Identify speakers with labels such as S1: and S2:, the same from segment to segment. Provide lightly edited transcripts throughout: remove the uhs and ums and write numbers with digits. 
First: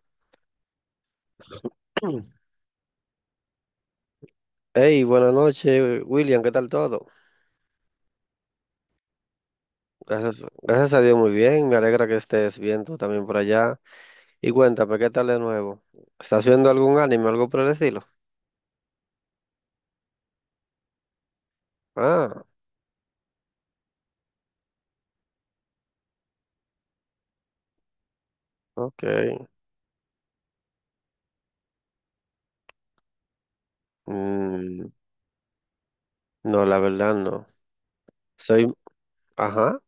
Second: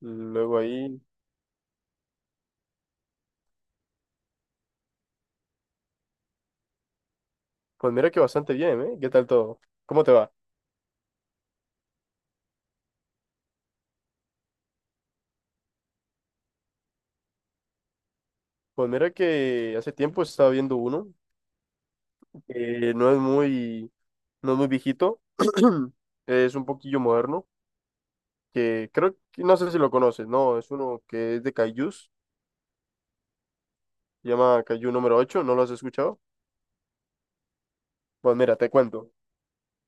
S1: Luego ahí,
S2: Hey, buenas noches, William, ¿qué tal todo?
S1: pues mira que bastante bien, ¿eh? ¿Qué tal todo? ¿Cómo te va?
S2: Gracias, gracias a Dios, muy bien. Me alegra que estés bien tú también por allá. Y cuéntame, ¿qué tal de nuevo? ¿Estás viendo algún anime, algo por el estilo?
S1: Pues mira que hace tiempo estaba viendo uno
S2: Ah,
S1: que no es muy viejito, es un poquillo moderno, que creo que,
S2: ok.
S1: no sé si lo conoces, no, es uno que es de Kaijus, se llama
S2: Mm,
S1: Kaiju número ocho. ¿No lo has escuchado?
S2: no, la verdad no.
S1: Pues mira, te
S2: Soy,
S1: cuento.
S2: ajá,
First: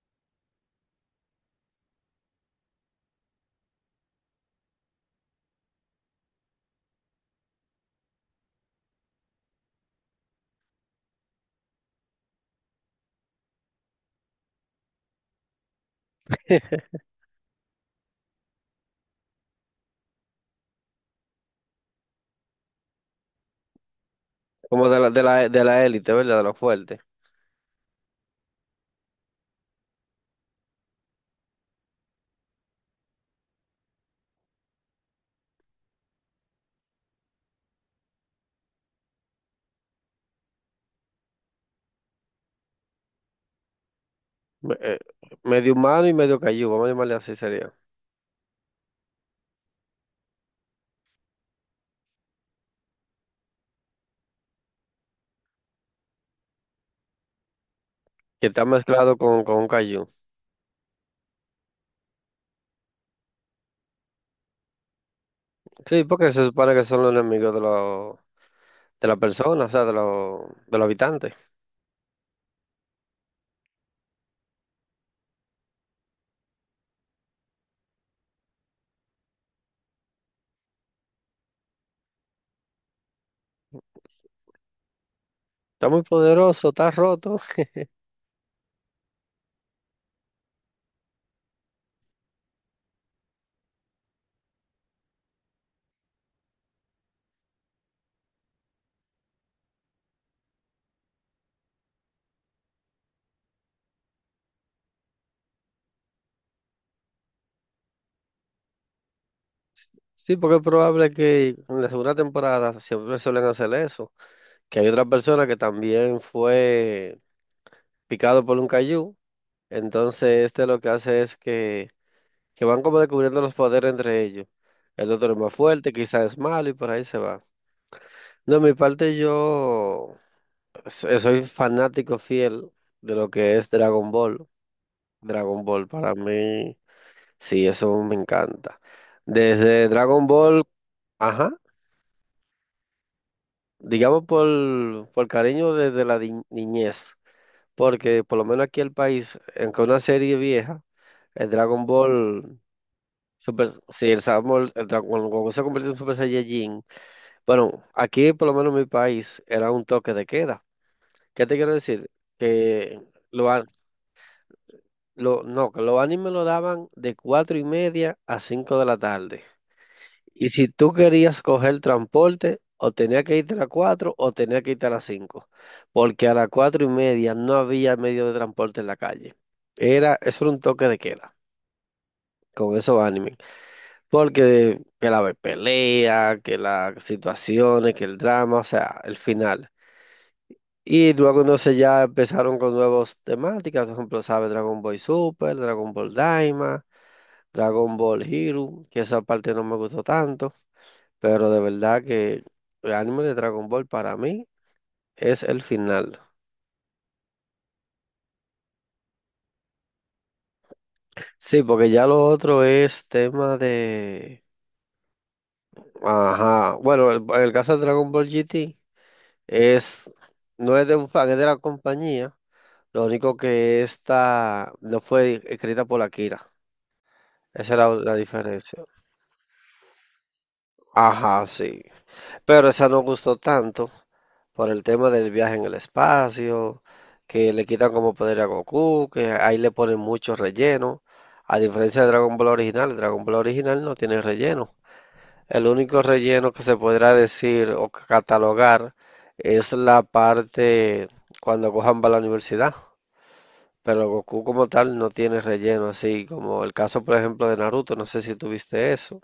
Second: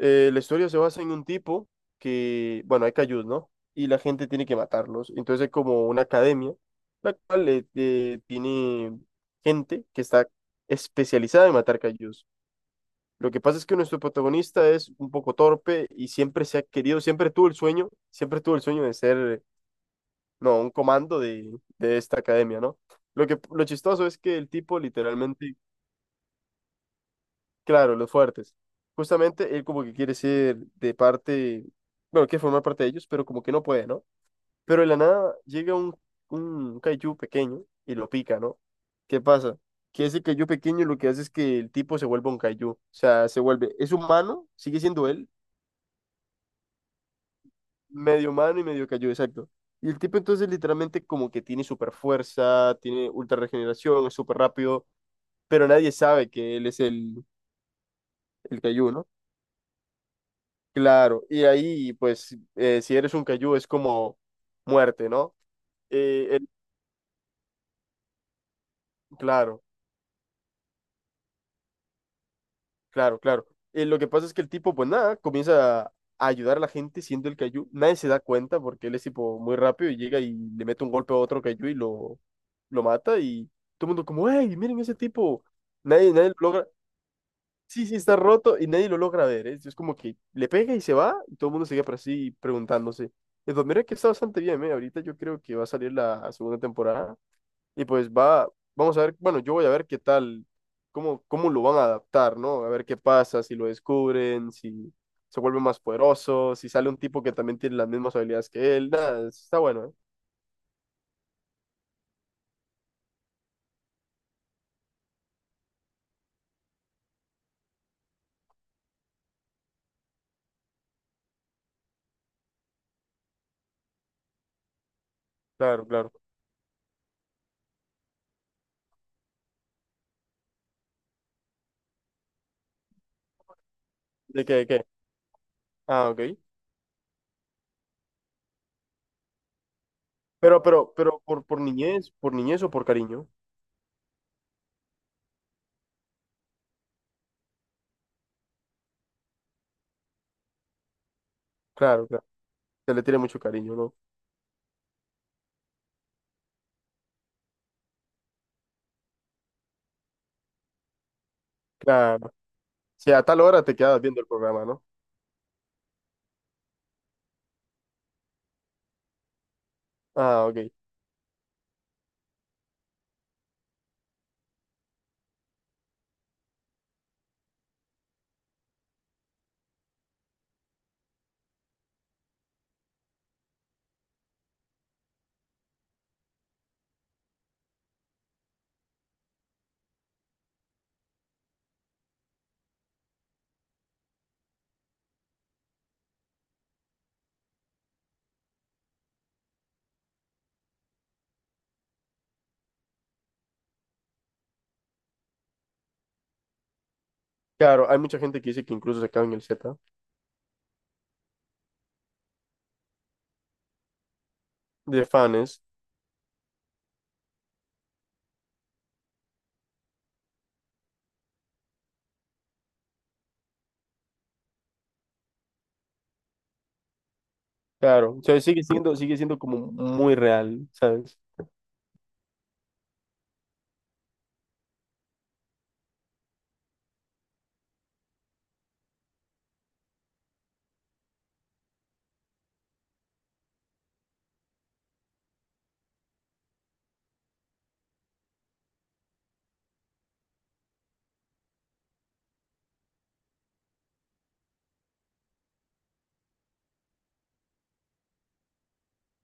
S1: La historia se basa en un tipo que, bueno, hay cayus, ¿no? Y la gente tiene que matarlos. Entonces hay como una academia, la cual tiene gente que está especializada en matar cayus. Lo que pasa es que nuestro protagonista es un poco torpe y siempre se ha querido, siempre tuvo el sueño de ser, no, un comando de esta academia, ¿no? Lo chistoso es que el tipo
S2: como de la, de la,
S1: literalmente.
S2: de la élite, ¿verdad? De los fuertes.
S1: Claro, los fuertes. Justamente él como que quiere ser de parte, bueno, quiere formar parte de ellos, pero como que no puede, ¿no? Pero de la nada llega un kaiju pequeño y lo pica, ¿no? ¿Qué pasa? Que ese kaiju pequeño lo que hace es que el tipo se vuelve un kaiju, o sea, se vuelve, es humano,
S2: Me-
S1: sigue
S2: eh,
S1: siendo él,
S2: medio humano y medio cayú, vamos a llamarle así sería.
S1: medio humano y medio kaiju, exacto. Y el tipo entonces literalmente como que tiene super fuerza, tiene ultra regeneración, es súper rápido, pero nadie sabe que él es el,
S2: Que
S1: el
S2: está
S1: kaiju, ¿no?
S2: mezclado con un cayú.
S1: Claro, y ahí, pues, si eres un cayú es como muerte, ¿no?
S2: Sí,
S1: Eh,
S2: porque se
S1: el-
S2: supone que son los enemigos de los, de la
S1: claro,
S2: persona, o sea, de los habitantes.
S1: claro, claro. Lo que pasa es que el tipo, pues nada, comienza a ayudar a la gente siendo el cayú. Nadie se da cuenta porque él es tipo muy rápido y llega y le mete un golpe a otro cayú y lo mata y todo el mundo como, ¡Ey, miren ese tipo!
S2: Está muy
S1: Nadie lo logra,
S2: poderoso, está roto.
S1: sí, sí, está roto y nadie lo logra ver, ¿eh? Es como que le pega y se va y todo el mundo sigue por así preguntándose. Entonces, mira que está bastante bien, ¿eh? Ahorita yo creo que va a salir la segunda temporada. Y pues vamos a ver, bueno, yo voy a ver qué tal, cómo lo van a adaptar, ¿no? A ver qué pasa, si lo descubren, si se vuelve más poderoso, si sale un tipo que también tiene las mismas habilidades que él, nada, está bueno, ¿eh?
S2: Sí, porque es probable que en la segunda temporada siempre suelen hacer eso, que hay otra persona que también fue picado por un cayú, entonces este lo que hace es que van como descubriendo los poderes entre ellos. El otro es más
S1: Claro,
S2: fuerte,
S1: claro.
S2: quizás es malo y por ahí se va. No, de mi parte yo soy fanático fiel de lo que es Dragon
S1: ¿De
S2: Ball.
S1: qué, de qué?
S2: Dragon Ball
S1: Ah,
S2: para
S1: ok.
S2: mí. Sí, eso me encanta. Desde Dragon Ball, ajá,
S1: Por niñez o por cariño.
S2: digamos por cariño desde la niñez, porque por lo menos aquí en el país, aunque una serie vieja, el Dragon
S1: Claro, claro.
S2: Ball.
S1: Se le tiene mucho
S2: Super,
S1: cariño, ¿no?
S2: sí, el Samuel, el Dragon Ball, cuando se convirtió en Super Saiyajin, bueno, aquí por lo menos en mi país era un toque de queda. ¿Qué te quiero decir?
S1: Claro.
S2: Que
S1: Si a tal
S2: lo,
S1: hora
S2: a-
S1: te quedas viendo el programa, ¿no?
S2: no, que los animes lo daban de 4:30 a cinco de la tarde.
S1: Ah,
S2: Y si
S1: ok.
S2: tú querías coger transporte, o tenía que irte a las 4 o tenía que irte a las 5 porque a las 4:30 no había medio de transporte en la calle. Eso era un toque de queda con esos animes, porque que la pelea, que las situaciones, que el drama, o sea, el final. Y luego entonces ya empezaron con nuevas temáticas, por ejemplo, ¿sabes? Dragon Ball Super, Dragon Ball Daima, Dragon Ball Hero, que esa parte no me gustó tanto. Pero de verdad que el anime de Dragon Ball para mí es el final.
S1: Claro, hay mucha gente que dice que incluso se quedan en el Z,
S2: Sí, porque ya lo otro es tema de...
S1: de fans.
S2: Ajá. Bueno, el caso de Dragon Ball GT es... No es de un fan, es de la compañía. Lo único que esta no fue escrita por Akira. Esa era la
S1: Claro, o sea,
S2: diferencia.
S1: sigue siendo como muy real, ¿sabes?
S2: Ajá, sí. Pero esa no gustó tanto por el tema del viaje en el espacio, que le quitan como poder a Goku, que ahí le ponen mucho relleno. A diferencia de Dragon Ball original no tiene relleno. El único relleno que se podrá decir o catalogar es la parte cuando Gohan va a la universidad. Pero Goku como tal no tiene relleno, así como el caso, por ejemplo, de Naruto, no sé si tuviste eso.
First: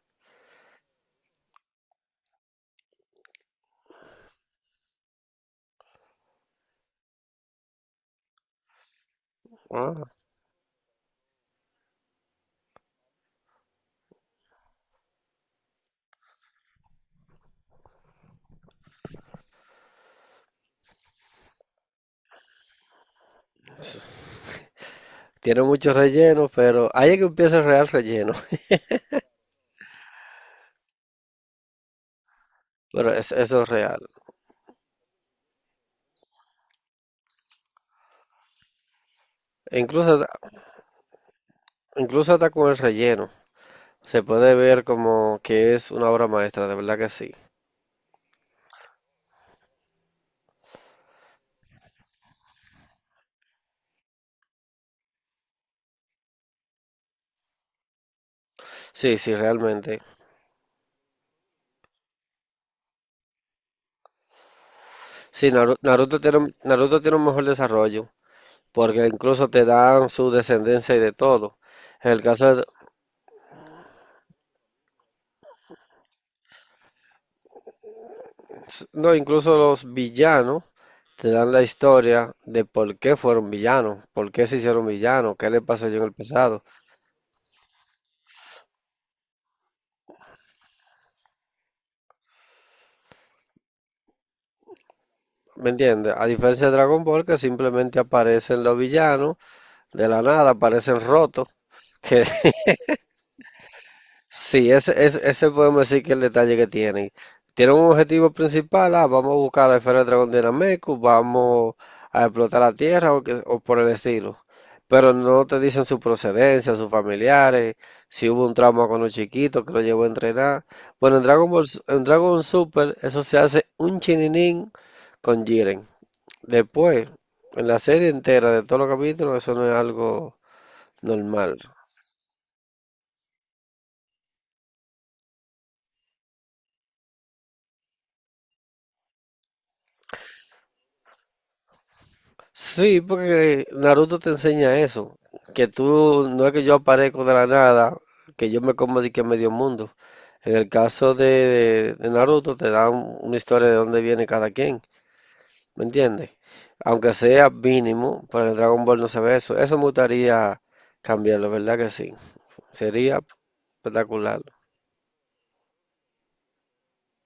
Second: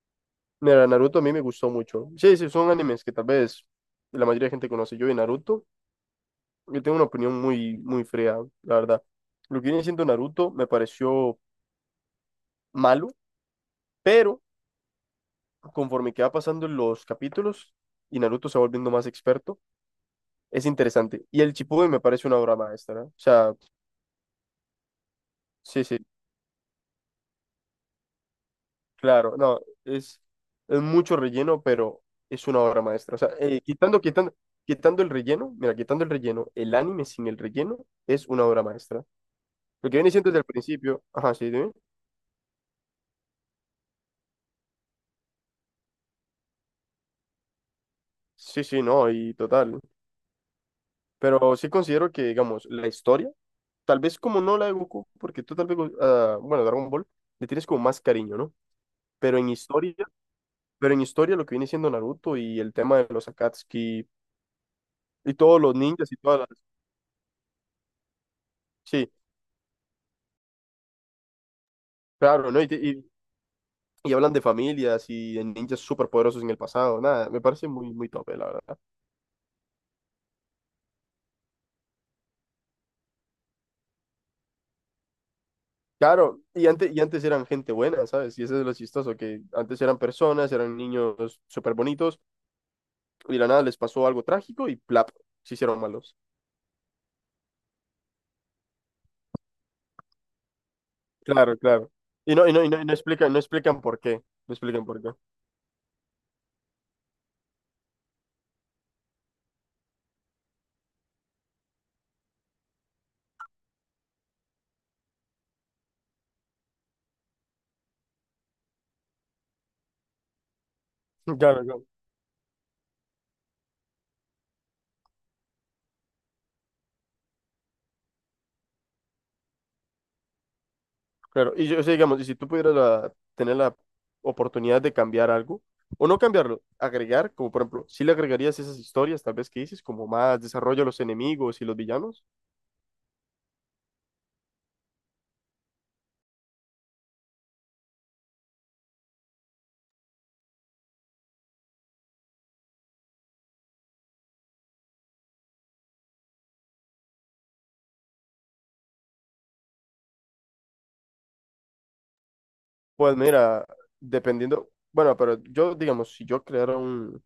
S1: Mira, Naruto a mí me gustó mucho. Sí, sí, son animes que tal vez la mayoría de gente conoce. Yo de Naruto, yo tengo una opinión muy, muy fría, la verdad. Lo que viene
S2: Ah,
S1: siendo Naruto me pareció malo, pero conforme que va pasando los capítulos y Naruto se va volviendo más experto, es interesante. Y el Shippuden me parece una obra maestra, ¿no? O sea,
S2: tiene
S1: sí,
S2: mucho
S1: sí.
S2: relleno, pero ahí es que empieza el real relleno.
S1: Claro, no, es, es mucho relleno, pero es una obra
S2: Bueno,
S1: maestra. O sea,
S2: eso es real.
S1: quitando el relleno, mira, quitando el relleno, el anime sin el relleno es una obra maestra.
S2: E
S1: Lo que
S2: incluso,
S1: viene siendo desde el principio, ajá, sí, dime.
S2: incluso hasta con el relleno. Se puede ver como que es una obra maestra, de verdad que sí.
S1: Sí, sí, no, y total. Pero sí considero que, digamos, la historia, tal vez como no la de Goku, porque tú tal vez, ah, bueno, Dragon Ball, le tienes como más cariño, ¿no?
S2: Sí, sí,
S1: Pero en historia,
S2: realmente.
S1: pero en historia lo que viene siendo Naruto y el tema de los Akatsuki y
S2: Sí,
S1: todos los ninjas y todas las...
S2: Naruto tiene un mejor desarrollo, porque
S1: Sí,
S2: incluso te dan su descendencia y de todo. En el
S1: claro,
S2: caso
S1: ¿no?
S2: de,
S1: Y hablan de familias y de ninjas superpoderosos en el pasado. Nada, me parece muy, muy tope, la verdad.
S2: no, incluso los villanos te dan la historia de por qué fueron villanos, por qué se hicieron villanos, qué le pasó yo en el
S1: Claro,
S2: pasado.
S1: y antes eran gente buena, ¿sabes? Y eso es lo chistoso, que antes eran personas, eran niños súper bonitos, y de la nada les pasó algo trágico y plap, se
S2: ¿Me
S1: hicieron
S2: entiendes?
S1: malos.
S2: A diferencia de Dragon Ball, que simplemente aparecen los villanos de la nada aparecen rotos.
S1: Claro, claro.
S2: Que
S1: Y no, y no, y no, y no explican, no explican por qué. No
S2: sí,
S1: explican
S2: ese,
S1: por qué.
S2: ese, ese podemos decir que es el detalle que tienen. Tienen un objetivo principal, ah, vamos a buscar la esfera del dragón de Nameku, vamos a explotar la tierra o por el estilo. Pero no te dicen su procedencia, sus familiares, si hubo un trauma con los chiquitos que lo llevó a entrenar. Bueno,
S1: Claro, claro.
S2: En Dragon Super, eso se hace un chininín con Jiren. Después, en la serie entera de todos los capítulos, eso no es algo
S1: Claro,
S2: normal.
S1: y yo, o sea, digamos, y si tú pudieras tener la oportunidad de cambiar algo, o no cambiarlo, agregar, como por ejemplo, si le agregarías esas historias, tal vez que dices, como más desarrollo a los enemigos y los villanos,
S2: Sí, porque Naruto te enseña eso, que tú, no es que yo aparezco de la nada, que yo me como de que medio mundo. En el caso de Naruto te dan una historia de dónde viene cada quien, ¿me entiendes? Aunque sea mínimo, pero en Dragon Ball no se ve eso. Eso me gustaría cambiarlo, ¿verdad que sí?
S1: pues
S2: Sería
S1: mira,
S2: espectacular.
S1: dependiendo, bueno, pero yo, digamos, si yo creara un,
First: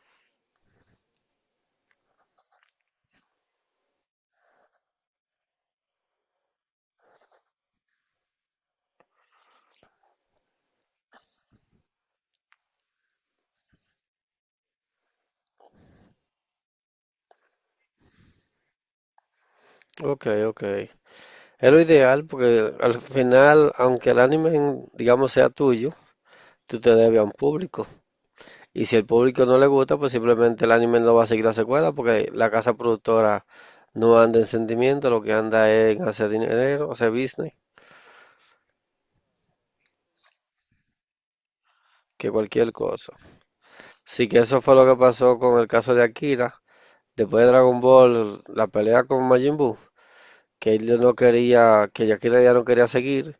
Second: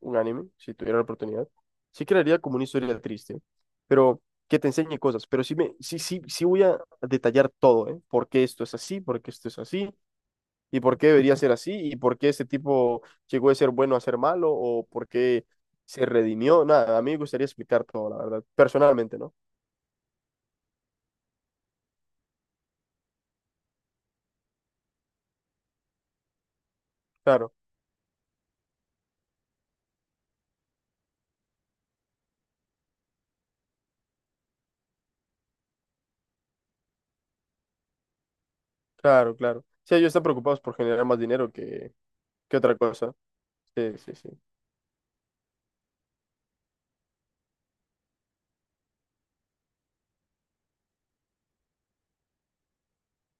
S1: un anime, si tuviera la oportunidad, sí crearía como una historia triste, pero que te enseñe cosas, pero sí, sí, sí, sí voy a detallar todo, ¿eh? ¿Por qué esto es así? ¿Por qué esto es así? Y por qué debería ser así y por qué ese tipo llegó de ser bueno a ser malo o por qué se redimió. Nada, a mí me gustaría explicar todo, la verdad, personalmente, ¿no?
S2: Ok, ok. Es lo ideal porque al final, aunque el anime, digamos, sea tuyo, tú te debes a un
S1: Claro,
S2: público. Y si el público no le gusta, pues simplemente el anime no va a seguir la secuela porque la casa productora no anda en sentimiento, lo que anda es en hacer dinero, hacer business,
S1: claro, claro. Sí, ellos están preocupados por generar más dinero que,
S2: que
S1: que
S2: cualquier
S1: otra
S2: cosa.
S1: cosa. Sí, sí,
S2: Así
S1: sí.
S2: que eso fue lo que pasó con el caso de Akira. Después de Dragon Ball, la pelea con Majin Buu, que él no quería, que Akira ya no quería seguir,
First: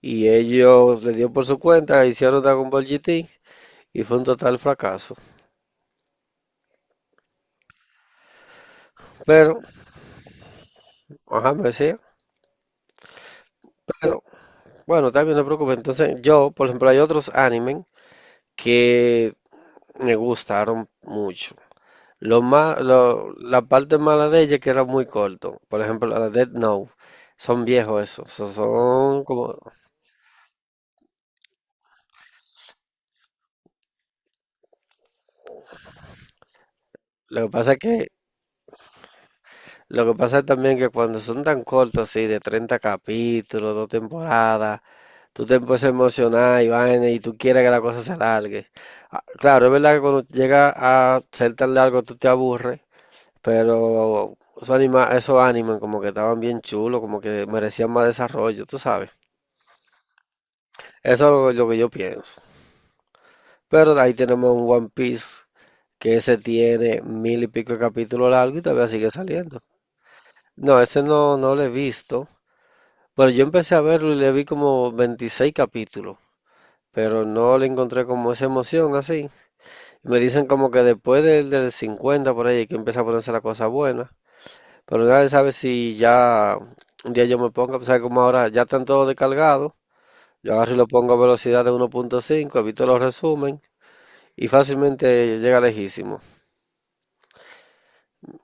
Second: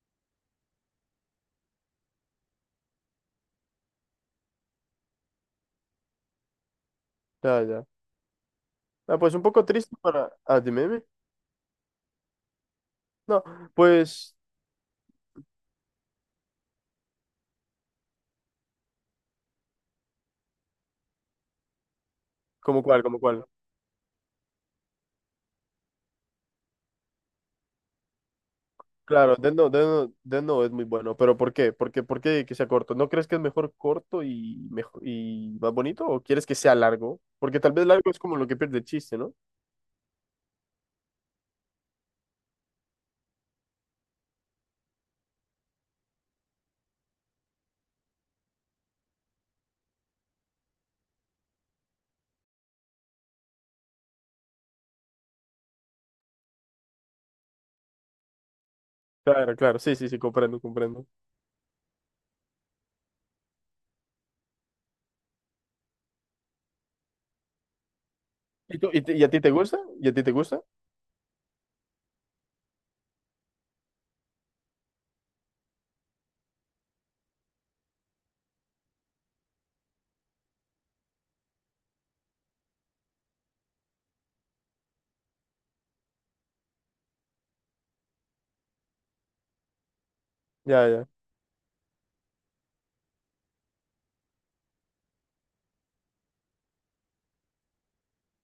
S2: y ellos le dio por su cuenta, hicieron Dragon Ball GT, y fue un total fracaso.
S1: Ya, ya. Ah, pues un
S2: Pero,
S1: poco triste para... Ah, dime, dime.
S2: ajá, me decía,
S1: No,
S2: pero,
S1: pues,
S2: bueno, también no te preocupes. Entonces, yo, por ejemplo, hay otros animes que me gustaron mucho.
S1: ¿como cuál, como cuál?
S2: La parte mala de ella es que era muy corto. Por ejemplo, la de Death Note. Son viejos esos. Son
S1: Claro,
S2: como.
S1: Death Note es muy bueno, pero ¿por qué? ¿Por qué que sea corto? ¿No crees que es mejor corto y, mejor, y más bonito o quieres que sea largo?
S2: Lo que
S1: Porque
S2: pasa
S1: tal
S2: es
S1: vez
S2: que.
S1: largo es como lo que pierde el chiste, ¿no?
S2: Lo que pasa es también que cuando son tan cortos así, de 30 capítulos, dos temporadas, tú te empiezas a emocionar y vaina, y tú quieres que la cosa se alargue. Ah, claro, es verdad que cuando llega a ser tan largo tú te aburres. Pero esos animes como que estaban bien chulos, como que merecían más desarrollo, tú sabes.
S1: Claro, claro, sí, sí, sí, comprendo, comprendo.
S2: Eso es lo que yo pienso. Pero ahí tenemos un One Piece que ese tiene mil y pico de capítulos largos y
S1: ¿Y,
S2: todavía
S1: tú- y,
S2: sigue
S1: te- y a ti te
S2: saliendo.
S1: gusta? ¿Y a ti te gusta?
S2: No, ese no, no lo he visto. Bueno, yo empecé a verlo y le vi como 26 capítulos, pero no le encontré como esa emoción así. Me dicen como que después del 50 por ahí es que empieza a ponerse la cosa buena. Pero nadie sabe si ya un día yo me ponga, pues sabe como ahora ya están todos descargados. Yo agarro y lo
S1: Ya, ya.
S2: pongo a velocidad de 1.5, evito los resumen y fácilmente llega lejísimo.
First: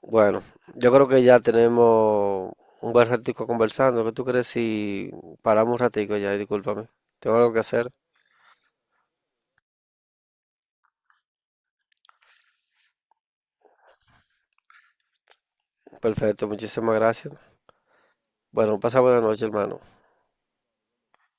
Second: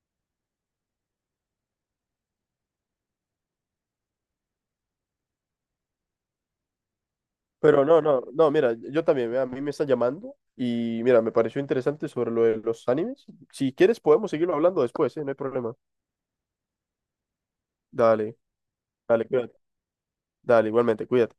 S2: Bueno, yo creo que ya tenemos un buen ratico conversando. ¿Qué tú crees si paramos un ratico ya? Discúlpame. Tengo algo que
S1: Pero
S2: hacer.
S1: no, no, no, mira, yo también, mira, a mí me está llamando y mira, me pareció interesante sobre lo de los animes. Si quieres podemos seguirlo hablando después, ¿eh? No hay problema.
S2: Perfecto, muchísimas gracias.
S1: Dale,
S2: Bueno, pasa buena
S1: dale,
S2: noche,
S1: cuídate.
S2: hermano.
S1: Dale, igualmente, cuídate.